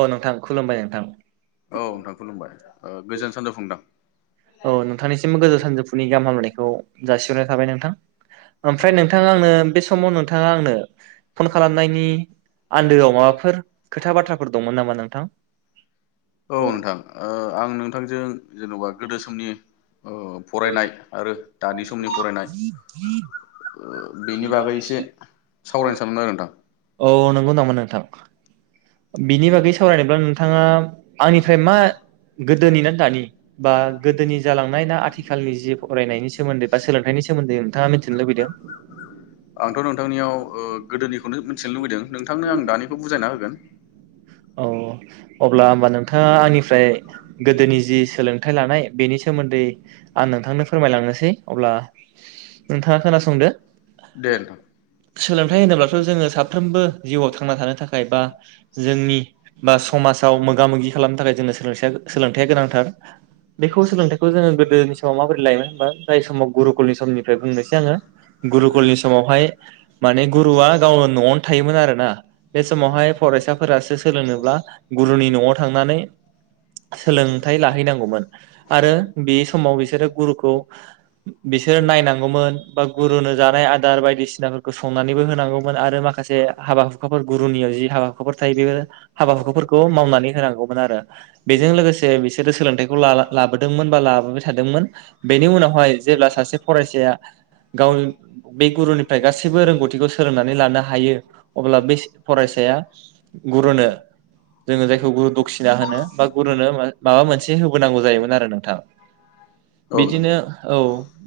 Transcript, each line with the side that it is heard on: right: औ नोंथां खुलुमबाय नोंथां
left: औ
right: ।
left: नोंथां खुलुमबाय ओ गोजोन सानजौफु नोंथां।
right: औ नोंथांनिसिमबो गोजान सानजौफुनि गाहाम हामलायनायखौ जासिहरनाय थाबाय नोंथां । ओमफ्राय नोंथाङा आंनो बे समाव नोंथाङा आंनो फन खालामनायनि आन्दोआव माबाफोर खोथा बाथ्राफोर दंमोन नामा नोंथां?
left: औ नोंथां ओ आं नोंथांजों जेन'बा गोदो समनि ओ फरायनाय आरो दानि समनि फरायनाय ओ बेनि बागै एसे सावरायनो सानदों आरो नोंथां।
right: औ नंगौ नामा नोंथां
left: बिनि बागै सावरायनोब्ला नोंथाङा आंनिफ्राय मा गोदोनि ना दानि बा गोदोनि जालांनाय ना आथिखालनि जि फरायनायनि सोमोन्दै बा सोलोंथाइनि सोमोन्दै नोंथाङा मिथिनो लुबैदों? खौनो मिथिनो लुबैदों नोंथांनो आं दानिखौ बुजायना होगोन ।
right: अ। अब्ला होमबा नोंथाङा आंनिफ्राय गोदोनि जि सोलोंथाइ लानाय बेनि सोमोन्दै आं नोंथांनो फोरमायलांनोसै अब्ला नोंथाङा खोनासंदो।
left: दे नोंथां
right: सोलोंथाइ होनोब्लाथ' जोङो साफ्रोमबो जिउआव थांना थानो थाखाय बा जोंनि बा समाजाव मोगा-मोगि खालामनो थाखाय जोंनो सोलोंसाया सोलोंथाइया गोनांथार बेखौ सोलोंथाइखौ जोङो गोदोनि समाव माबोरै लायोमोन होनबा जाय समाव गुरुकुलनि समनि फ्राय बुंनोसै आङो गुरुकुलनि समावहाय माने गुरुवआ गावनो न'आवनो थायोमोन आरोना बे समावहाय फरायसाफोरासो स सोलोंनोब्ला गुरुनि न'आव थांनानै सोलोंथाइ लाहैनांगौमोन आरो बे समाव बिसोरो गुरुखौ बिसोरो नायनांग गौमोन बा गुरुनो जानाय आदार बायदिसिनाफोरखौ संनानैबो होनांगौमोन आरो माखासे हाबा हुखाफोर गुरुनियाव जि हाबा हुखाफोर थायो बे हाबा हुाखाफोरखौ मावनानै होनांगौमोन आरो बेजों लोगोसे बिसोरो सोलोंथाइखौ ला ला लाबोदोंमोन बा लाबोबाय थादोंमोन बेनि उनावहाय जेब्ला सासे फरायसाया गावनि बे गुरुनिफ्राय गासैबो रोंगौथिखौ सोलोंनानै लानो हायो अब्ला बे स फरायसाया गुरुनो जोङो जायखौ गुरु दखिना होनो बा गुरुनो माब माबा मोनसे होबोनांगौ जायोमोन आरो नोंथां।
left: औ नोंथां
right: बिदिनो औ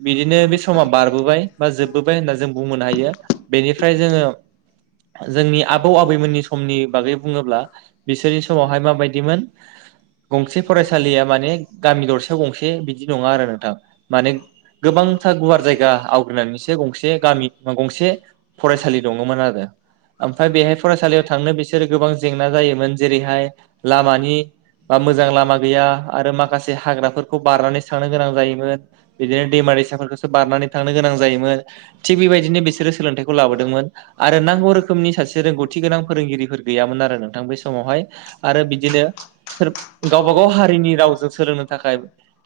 right: बिदिनो बे स बारबोबाय बा जोबबोबाय होनना जों बुंबोनो हायो
left: थादों
right: बेनिफ्राय
left: जों
right: जोङो जोंनि आबौ आबैमोननि समनि बागै बुङोब्ला बिसोरनि समावहाय माबायदि मोन गंसे फरायसालिया माने गामि दरसेयाव गंसे बिदि नङा आरो नोंथां माने गोबांथार गुवार जायगा आवग्रिनानैसो गंसे गामि बा गंसे फरायसालि दंङमोन आरो ओमफ्राय बेहाय फरायसालियाव थांनो बेस गोबां जेंना जायोमोन जेरैहाय लामानि बा मोजां लामा गैया आरो माखासे हाग्राफोरखौ बारनानै सांनो गोनां जायोमोन बिदिनो दैमा दैसाफोरखो बारनानै थांनो गोनां जायोमोन थिग बेबायदिनो बिसोरो सोलोंथाइखौ लाबोदोंमोन आरो नांगौ रोखोमनि सासे रोंगौथि गोनां फोरोंगिरिफोर, गैयामोन आरो नोंथां बे समावहाय आरो बिदिनो सोर गावबा गाव हारिनि रावजों सोलोंनो थाखाय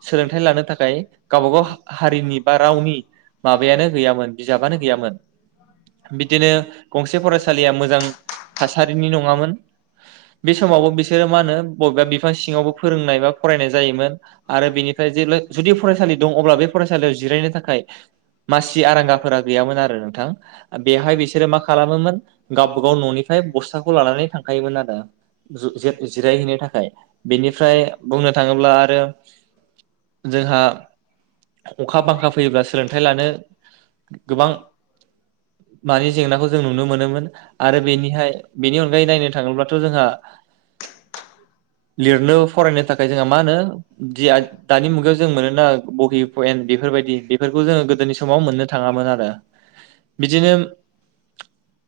right: सोलोंथाइ लानो थाखाय गावबा गाव हारिनि, रावनि माबायानो गैयामोन बिजाबानो गैयामोन बिदिनो गंसे फरायसालिया मोजां थारिनि नंङामोन बे समावबो बिसोरो मा होनो बबेबा बिफां सिङावबो फोरोंनाय बा फरायनाय जायोमोन आरो बेनिफ्राय जुदि फरायसालि दं अब्ला बे फरायसालियाव जिराय थाखाय मासि आरांगाफोरा गैयामोन आरो नोंथां बेवहाय बिसोरो मा खालामोमोन गावब गाव न'निफ्राय बस्थाखौ लानानै थांखायोमोन आरो जे जुद जिरायहैनो थाखाय बेनिफ्राय बुंनो थांङोब्ला आरो जोंहा अखा बांखा, फैयोब्ला सोलोंथाइ लानो गोबां मानि जेंनाखौ जों नुनो मोनोमोन आरो बेनिहाय बेनि अनगायै नायनो थाङोब्लाथ जोंहा लिरनो फरायनो थाखाय जोंहा मा होनो दि दानि मुगायाव जों मोनोना बहि पेन बेफोरबायदि, बेफोरखौ जोंङो गोदोनि समाव मोननो थांङामोन आरो बिदिनो,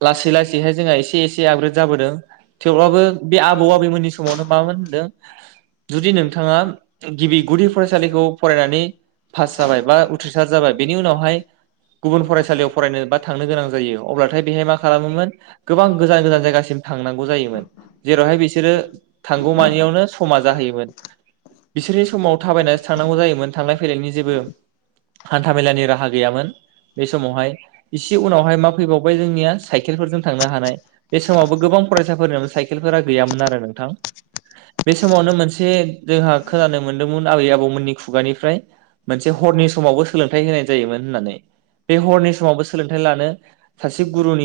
right: लासै लासैहाय जोंहा एसे एस एसे आपग्रेद जाबोदों थेवब्लाबो बे आबौ आबैमोननि समावनो मामोन होनदों जुदि नोंथाङा गिबि गुदि फरायसालिखौ फरायनानै पास जाबाय बा उथ्रिसार जाबाय बेनि उनावहाय गुबुन फरायसालियाव फरायनो बा थांनो गोनां जायो अब्लाथाय बे, हेमा माखालामोमोन गोबां गोजान गोजान जायगासिम थांनांगौ जायोमोन जेरावहाय बिसोरो थांगौमानियावनो समा जाहैयोमोन बिसोरनि समाव थाबायनानैसो थांनांगौ जायोमोन थांलाय फैलायनि जेबो हान्थामेलानि राहा गैयामोन बे समावहाय इसे उनावहाय मा फैबावबाय जोंनिया, साइकेलफोरजों थांनो हानाय, बे समावबो गोबां फरायसाफोरनो साइकेलफोरा गैयामोन आरो नोंथां बे समावनो मोनसे जोंहा खोनानो मोनदोंमोन आबै आबौमोननि खुगानिफ्राय मोनसे हरनि समावबो सोलोंथाइ होनाय जायोमोन होननानै बे हरनि समावबो सोलोंथाइ लानो सासे गुरुनि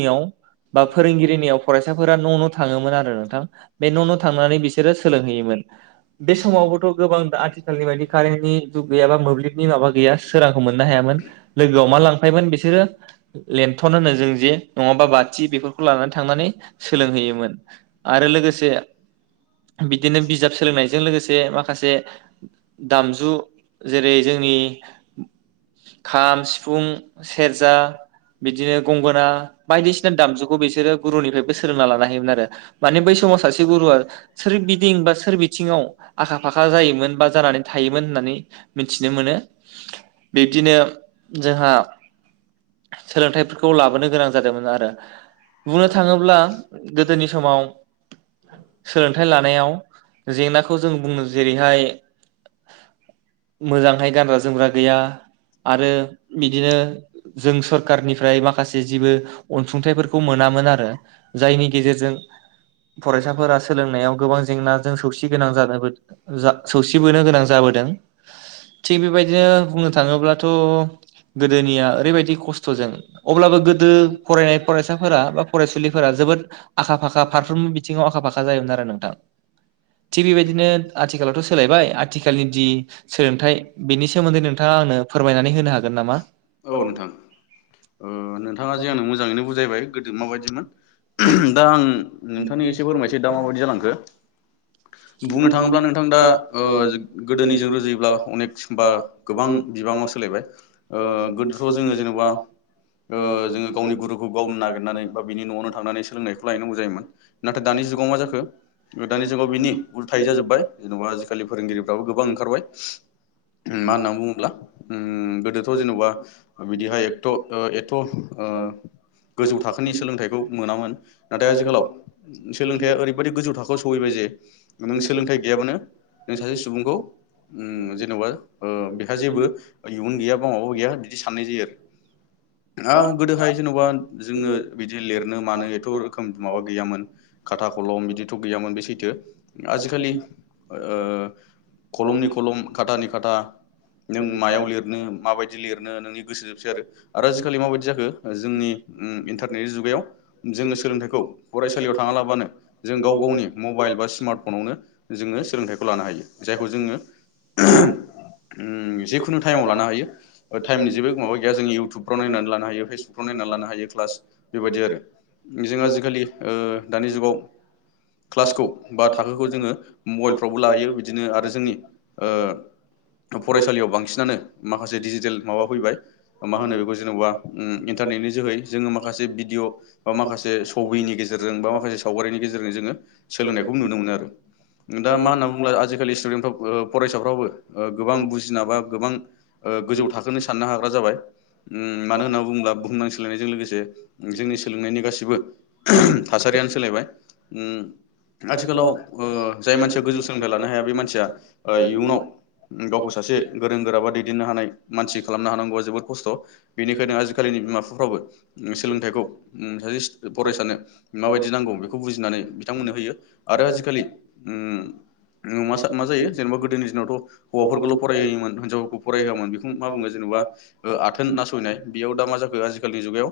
right: बा फोरोंगिरिनि निआव फरायसाफोरा न' न' थांङोमोन आरो नोंथां बे न' न' थांनानै बिसोरो सोलोंहैयोमोन बे समावबोथ' गोबां आथिखालनि बायदि कारेनि दुब बा मोब्लिबनि माबा गैया सोरांखौ मोननो हायामोन लोगोआव मा लांफायोमोन बिसोरो लेथन होनो जों जे नंङा बा बाथि बेफोरखौ लानानै थांनानै सोलोंहैयोमोन आरो लोगोसे बिदिनो बिजाब सोलोंनायजों लोगोसे माखासे दामजु जेरै जोंनि खाम, सिफुं, सेरजा, बिदिनो गंगोना बायदिसिना दामजुखौ बिसोरो, बेनिफ्रायबो सोलोंना लानो हायोमोन आरो माने बै समाव सासे गुरुआ सोर बिदिं बा सोर बिथिङाव आखा फाखा जायोमोन बा जानानै थायोमोन होननानै मिथिनो मोनो बि जोंहा सोलोंथाइफोरखौ लाबोनो गोनां जादोंमोन आरो बुंनो थाङोब्ला गोदोनि समाव सोलोंथाइ लानायाव जेंनाखौ जों बुंनो जेरैहाय मोजांहाय गानग्रा जोमग्रा गैया आरो बिदिनो जों सोरखारनिफ्राय माखासे जेबो अनसुंथाइफोरखौ मोन मोनामोन आरो जायनि गेजेरजों फरायसाफोरा सोलोंनायाव गोबां जेंनाजों सौसिगोनां जालाबायदो सौसिगोनां जाबोदों थिग बेबायदिनो बुंनो थाङोब्लाथ गोदोनिया ओरैबायदि खस्थजों अब्लाबो गोदो फरायनाय फरायसा फोरा बा फरायसुलिफोरा जोबोद आखा फाखा फारफ्रोमबो बिथिङाव आखा फाखा जायोमोन आरो नोंथां थिग बेबायदिनो आथिखालावथ सोलायबाय आथिखालनि दि सोलोंथाइ बेनि सोमोन्दै नोंथाङा आंनो फोरमायनानै होनो हागोन नामा? औ।
left: ओ नोंथाङा जे आंनो मोजाङैनो गोदो माबायदिमोन ओहोम दा आं नोंथांनि एसे फोरमायनोसै दा माबायदि जालांखो बुंनो थाङोब्ला नोंथां दा ओ गोदोनिजों रुजुयो [unintelligible] गोबां बिबाङाव सोलायबाय ओ गोदोथ जोङो जेनेबा ओ जोङो गावनि गुरुखौ गावनो नागिरनानै बा बिनि न थांनानै सोलोंनायखौ लायनांगौ जायोमोन नाथाय दानि जुगाव मा जाखो दानि जुगाव बिनि उल्थायै जाजोब्बाय जेनबा आजिखालि फोरोंगिरिफ्राबो गोबां ओंखारबाय मा होनना बुङोब्ला ओम गोदोथ जेनबा बिदिहाय एथ एथ ओ गोजौ थाखोनि सोलोंथाइखौ मोनामोन नाथाय आथिखालाव सोलोंथाइया ओरैबायदि गोजौ थाखोआव सहैबाय जे नों सोलोंथाइ गैयाबानो नों सासे सुबुंखौ ओम जेनबा ओ बेहा जेबो इयुन गैया बा माबा गैया बिदि साननाय जायो आरो गोदोहाय जेनबा जोङो बिदि लिरनो मानो खुनु रोखोम माबा गैयामोन खाथा कलम बिदिथ गैयामोन बे सैथो आजिखालि ओ कलमनि खलम खाथानि खाथा नों मायाव लिरनो माबायदि लिरनो नोंनि गोसो जोबसै आरो आरो आजिखालि माबायदि जाखो जोंनि ओम इन्टारनेटनि जुगायाव जोङो सोलोंथाइखौ फरायसालियाव थाङालाबानो जों गाव गावनि मबाइल बा स्मार्टफनावनो जोङो सोलोंथाइखौ लानो हायो जायखौ जोङो ओहोम ओम जिखुनु टाइमाव लानो हायो टाइमनि जेबो माबा गैया जों इयउटुबफ्राव नायनानै लानो हायो फेसबुकफ्राव नायनानै लानो हायो क्लास बेबायदि आरो। जों आजिखालि ओ दानि जुगाव क्लासखौ बा थाखोखौ जोङो मबाइलफ्रावबो लायो बिदिनो आरो जोंनि ओ फरायसालियाव बांसिनानो माखासे डिजिटेल माबा फैबाय मा होनो बेखौ जेनबा ओम इन्टारनेटनि जोहै जोङो माखासे भिडिअ बा माखासे सबिनि गेजेरजों बा माखासे सावगारिनि गेजेरजों जोङो सोलोंनायखौ नुनो मोनो आरो दा मा होनना बुङोब्ला आजिखालि स्टुडेन्टफ्रा फरायसाफ्राबो ओ गोबां बुजिना बा गोबां ओ गोजौ थाखोनि साननो हाग्रा जाबाय मानो होनना बुङोब्ला बुहुमनां सोलायनायजों लोगोसे जोंनि सोलों बो ओहोम थासारियानो सोलायबाय ओम आथिखालाव ओ जाय मानसिया गोजौ सोलोंथाइ लानो हाया बे मानसिया ओ इयुनाव गावखौ सासे गोरों गोरा बा दैदेननो हानाय मानसि खालामनो हानांगौआ जोबोद खस्थ बेनिखायनो आजिखालिनि बिमा बिफाफ्राबो सोलोंथाइखौ ओम सासे सु फरायसानो माबायदि नांगौ बेखौ बुजिनानै बिथांमोननो होयो आरो आजिखालि ओम नो मा मा जायो जेनबा गोदोनि दिनावथ हौवाफोरखौल फरायहोयोमोन हिन्जावफोरखौ फरायहोआमोन बेखौ मा बुङो जेनेबा ओ आथोन नासयनाय बेयाव दा मा जाखो आजि खालि जुगायाव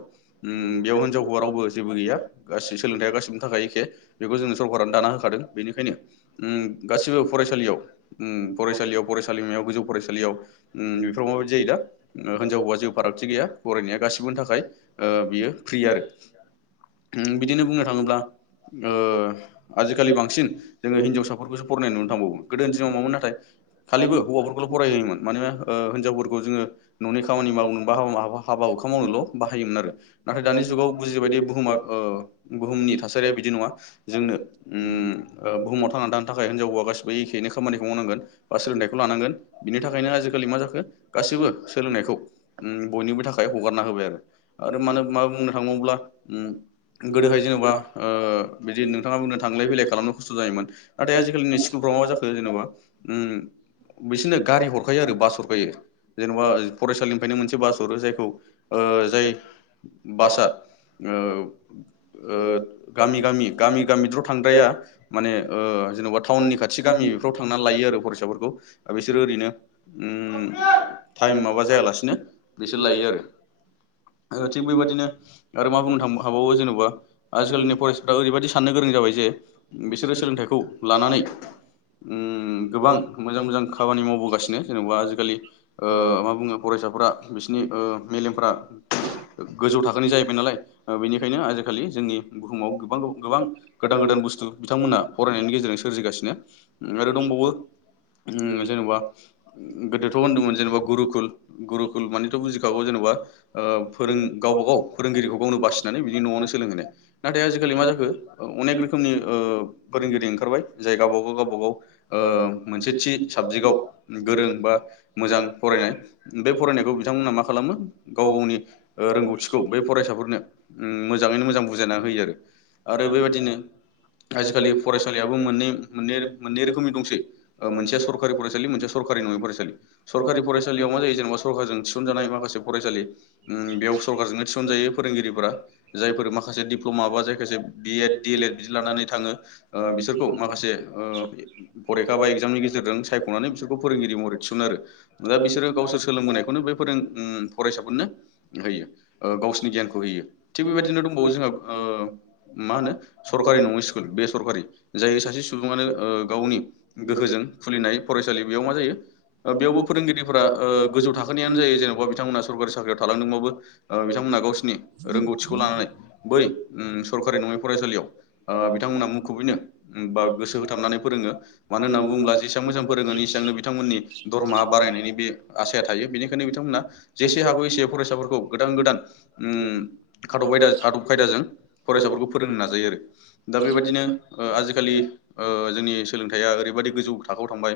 left: ओम हौवा रावबो जेबो गैया गासै सोलोंथाइया गासैनि थाखाय एखे बेखौ जोङो सरकारानो दाना होखादों बेनिखायनो ओम गासिबो फरायसालियाव ओम फरायसालियाव फरायसालिमायाव गोजौ फरायसालियाव ओम बेफोराव माबायदि जायो दा हिनजाव हौवा जेबो फारागथि गैया फरायनाया गासैबोनि थाखाय ओ बियो ओ बिदिनो बुंनो थाङोब्ला ओ आजिखालि बांसिन जोङो हिनजावसाफोरखौसो फरायनाय नुनो थांबावो गोदो दि नङामोन नाथाय खालिबो हौवाफोरखौल' फराय होयोमोन मानोना हिनजफोरखौ जोङो न'नि खामानि मावनो हाबा हुखा मावनोल' बाहायोमोन आरो। जुआव बुजिबायदि बुहुम ओ बुहुमनि थासारिया बिदि नङा जोंनो ओम बुहुमाव थांना थानो थाखाय हिनजावौवा गासिबो एखेनो खामानिखौ मावनांगोन बा सोलोंथाइखौ लानांगोन बिनि थाखायनो आजिखालि मा जाखो गासिबो सोलोंनायखौ बयनिबो थाखाय हगारना होबाय आरो मा होन थाङोब्ला ओम गोदोहाय जेनेबा ओ बि नोंथा बुंनो थांलाय फैलाय खालामनो खस्थ' जायोन नाथाय आजिलिनि स्कुलाव मा जाखो जेनेबा ओम बिसोरनो गारि हरखायो आरो बास हरखायो जेनेबा फरायसालिनिफ्रायनो मोनसे बास हरो जायखौ जाय ओ बासआ ओ ओ गामि गामि गामि गामिद्र' थांद्राया माने ओ जेन'बा टाउननि खाथि गामि लायो आरो फरायसाफोरखौ बिसोर ओरैनो ओम टाइम माबा जायालासिनो बिसोर लायो आरो थिग बेबायाददिनो आरो मा बुंनो थां हाबावो जेन'बा आजिखालिनि फरायसाफ्रा ओरैबायाददि साननो गोरों जाबाय जे बिसोरो सोलोंथाइखौ लानानै ओम गोबां मोजां मोजां खामानि मावबोगासिनो जेन'बा आजिखालि ओ मा बुङो फरायसाफ्रा बिसिरनि ओ मेलेमफ्रा गोजौ थाखोनि जाहैबाय नालाय बेनिखायनो आजिखालि जोंनि बुहुमाव गोबां गोबां गोदान गोदान बुस्थु बिथांमोनहा फरायनायनि गेजेरजों सोरजिगासिनो। आरो दंबावो उम जेनेबा गोदोथ' होनदोंमोन जेनेबा गुरुकुल गुरुकुल मानिथ' बुजिखागौ जेनेबा ओ फोरों गावबागाव फोरोंगिरिखौ गावनो बासिनानै बिनि न'आवनो सोलोंहोनाय नाथाय आजिखालि मा जाखो अनेक रोखोमनि औ फोरोंगिरि ओंखारबाय जाय गावबागाव गावबागाव ओ मोनसे थि साबजेक्टआव गोरों बा मोजां फरायनाय बे फरायनायखौ बिथांमोना मा खालामो गाव गावनि ओ रोंगौथिखौ बे फरायसाफोरनो उम मोजाङैनो मोजां बुजायना होयो आरो आरो बेबायाददिनो आजिखालि फरायसालियाबो मोननै मोननै मोननै रोखोमनि दंसै मोनसे सरकारि फरायसालि मोनसेया सरकारि नङै फरायसालि सरकारि फरायसालियाव मा जायो जेनेबा सरकखारजों थिसनजानाय माखासे फरायसालि उम बेयाव सरखारारजोंनो थिसनजायो फोरोंगिरिफोरा जायफोर माखासे दिप्ल'मा बा जायाखासे B Ed D El Ed बिदि लानानै थाङो ओ बिसोरखौ माखासे ओ फरिखा बा एगजामनि गेजेरजों सायख'नानै बिसोरखौ फोरोंगिरि महरै थिसुनो आरो दा बिसोरो गावसोर सोलोंबोनायखौनो बे फोरों उम नो होयो गावसिोरनि गियानखौ होयो थिग बेबायदिनो दंबावो जोंहा ओ मा होनो सरकारि नङा स्कुल बे सरकारि जाय सासे सुबुङानो ओ गावनि गोहोजों खुलिनाय फरायसालि बेयाव मा जायो ओ बेयावबो फोरोंगिरिफोरा ओ गोजौ थाखोननियानो जायो जेनबा बिथां सरकारि साख्रियाव थालांदोंबाबो ओ बिथांमोना गावसिरनि रोंगौथिखौ लानानै बै उम सरकारि नङै फरायसालियाव आ बिथांमोना मुखुबैनो उम बा गोसो होथाबनानै फोरोङो मानो होननानै बुङोब्ला जेसेबां मोजां फोरोङो इसेबांनो बिथांमोननि दरमा बारायनायनि बे आसाया थायो बेनिखायनो बिथांमोना जोब जेसे हागौ एसे फरायसाफोरखौ गोदान गोदान उम खादब आयदा आदब खायदाजों फरायसाफोरखौ फोरोंनो नाजायो आरो दा बेबायाददिनो आजिखालि ओ जोंनि सोलोंथाइया ओरैबायदि गोजौ थाखोआव थांबाय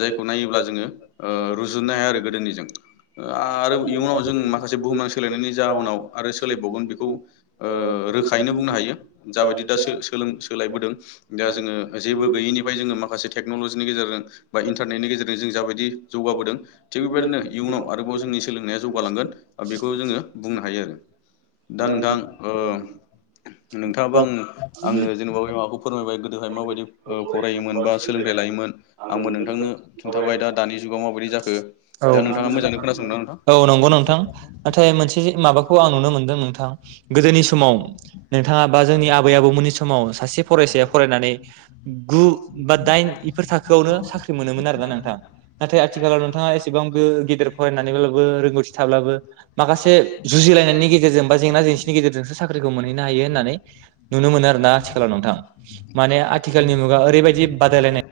left: जायखौ नायोब्ला जोङो रुजुननो हाया आरो गोदोनिजों । आरो इयुनाव जों माखासे बुहुमान सोलायनायनि जाहोनाव आरो सोलायबावगोन बेखौ ओ रोखायैनो बुंनो हायो जाबायदि दा सोलों सोलायबोदों दा जोङो जेबो निफ्राय जोङो माखासे टेक्न'लजिनि गेजेरजों बा इन्टारनेटनि गेजेरजों जों जाबायदि जौगाबोदों थिग बेबायदिनो इयुनाव आरोबाव जोंनि जौगालांगोन बेखौ जोङो बुंनो हायो आरो दा नोंथां ओ नोंथाङाबा आं आंनो जेनेबा बे माबाखौ फोरमायबाय गोदोहाय माबायदि औ फरायोमोन बा सोलोंथाइ लायोमोन। आंबो नोंथांनो खिन्थाबाय। दा दानि जुगाव माबोरै जाखो
right: औ
left: दा नोंथाङा मोजाङै खोनासंना नोंथां?
right: औ नंगौ नोंथां नाथाय मोनसे माबाखौ आं नुनो मोनदों। नोंथां गोदोनि समाव नोंथाङा बा जोंनि आबै आबौमोननि समाव सासे फरायसाया फरायनानै गु बा दाइन बेफोर थाखोआवनो साख्रि मोनोमोन आर ना नोंथाङा नाथाय आथिखालाव नोंथाङा एसेबां बे गेदेर फरायनानै रोंगौथि थाब्लाबो माखासे जुजिलायनायनि गेजेरजों बा जेंना जेंसिनि गेजेरजोंसो साख्रिखौ मोनहैनो हायो होननानै नुनो मोनो आरोना आथिखालाव नोंथां माने आथिखालनि मु
left: [unintelligible]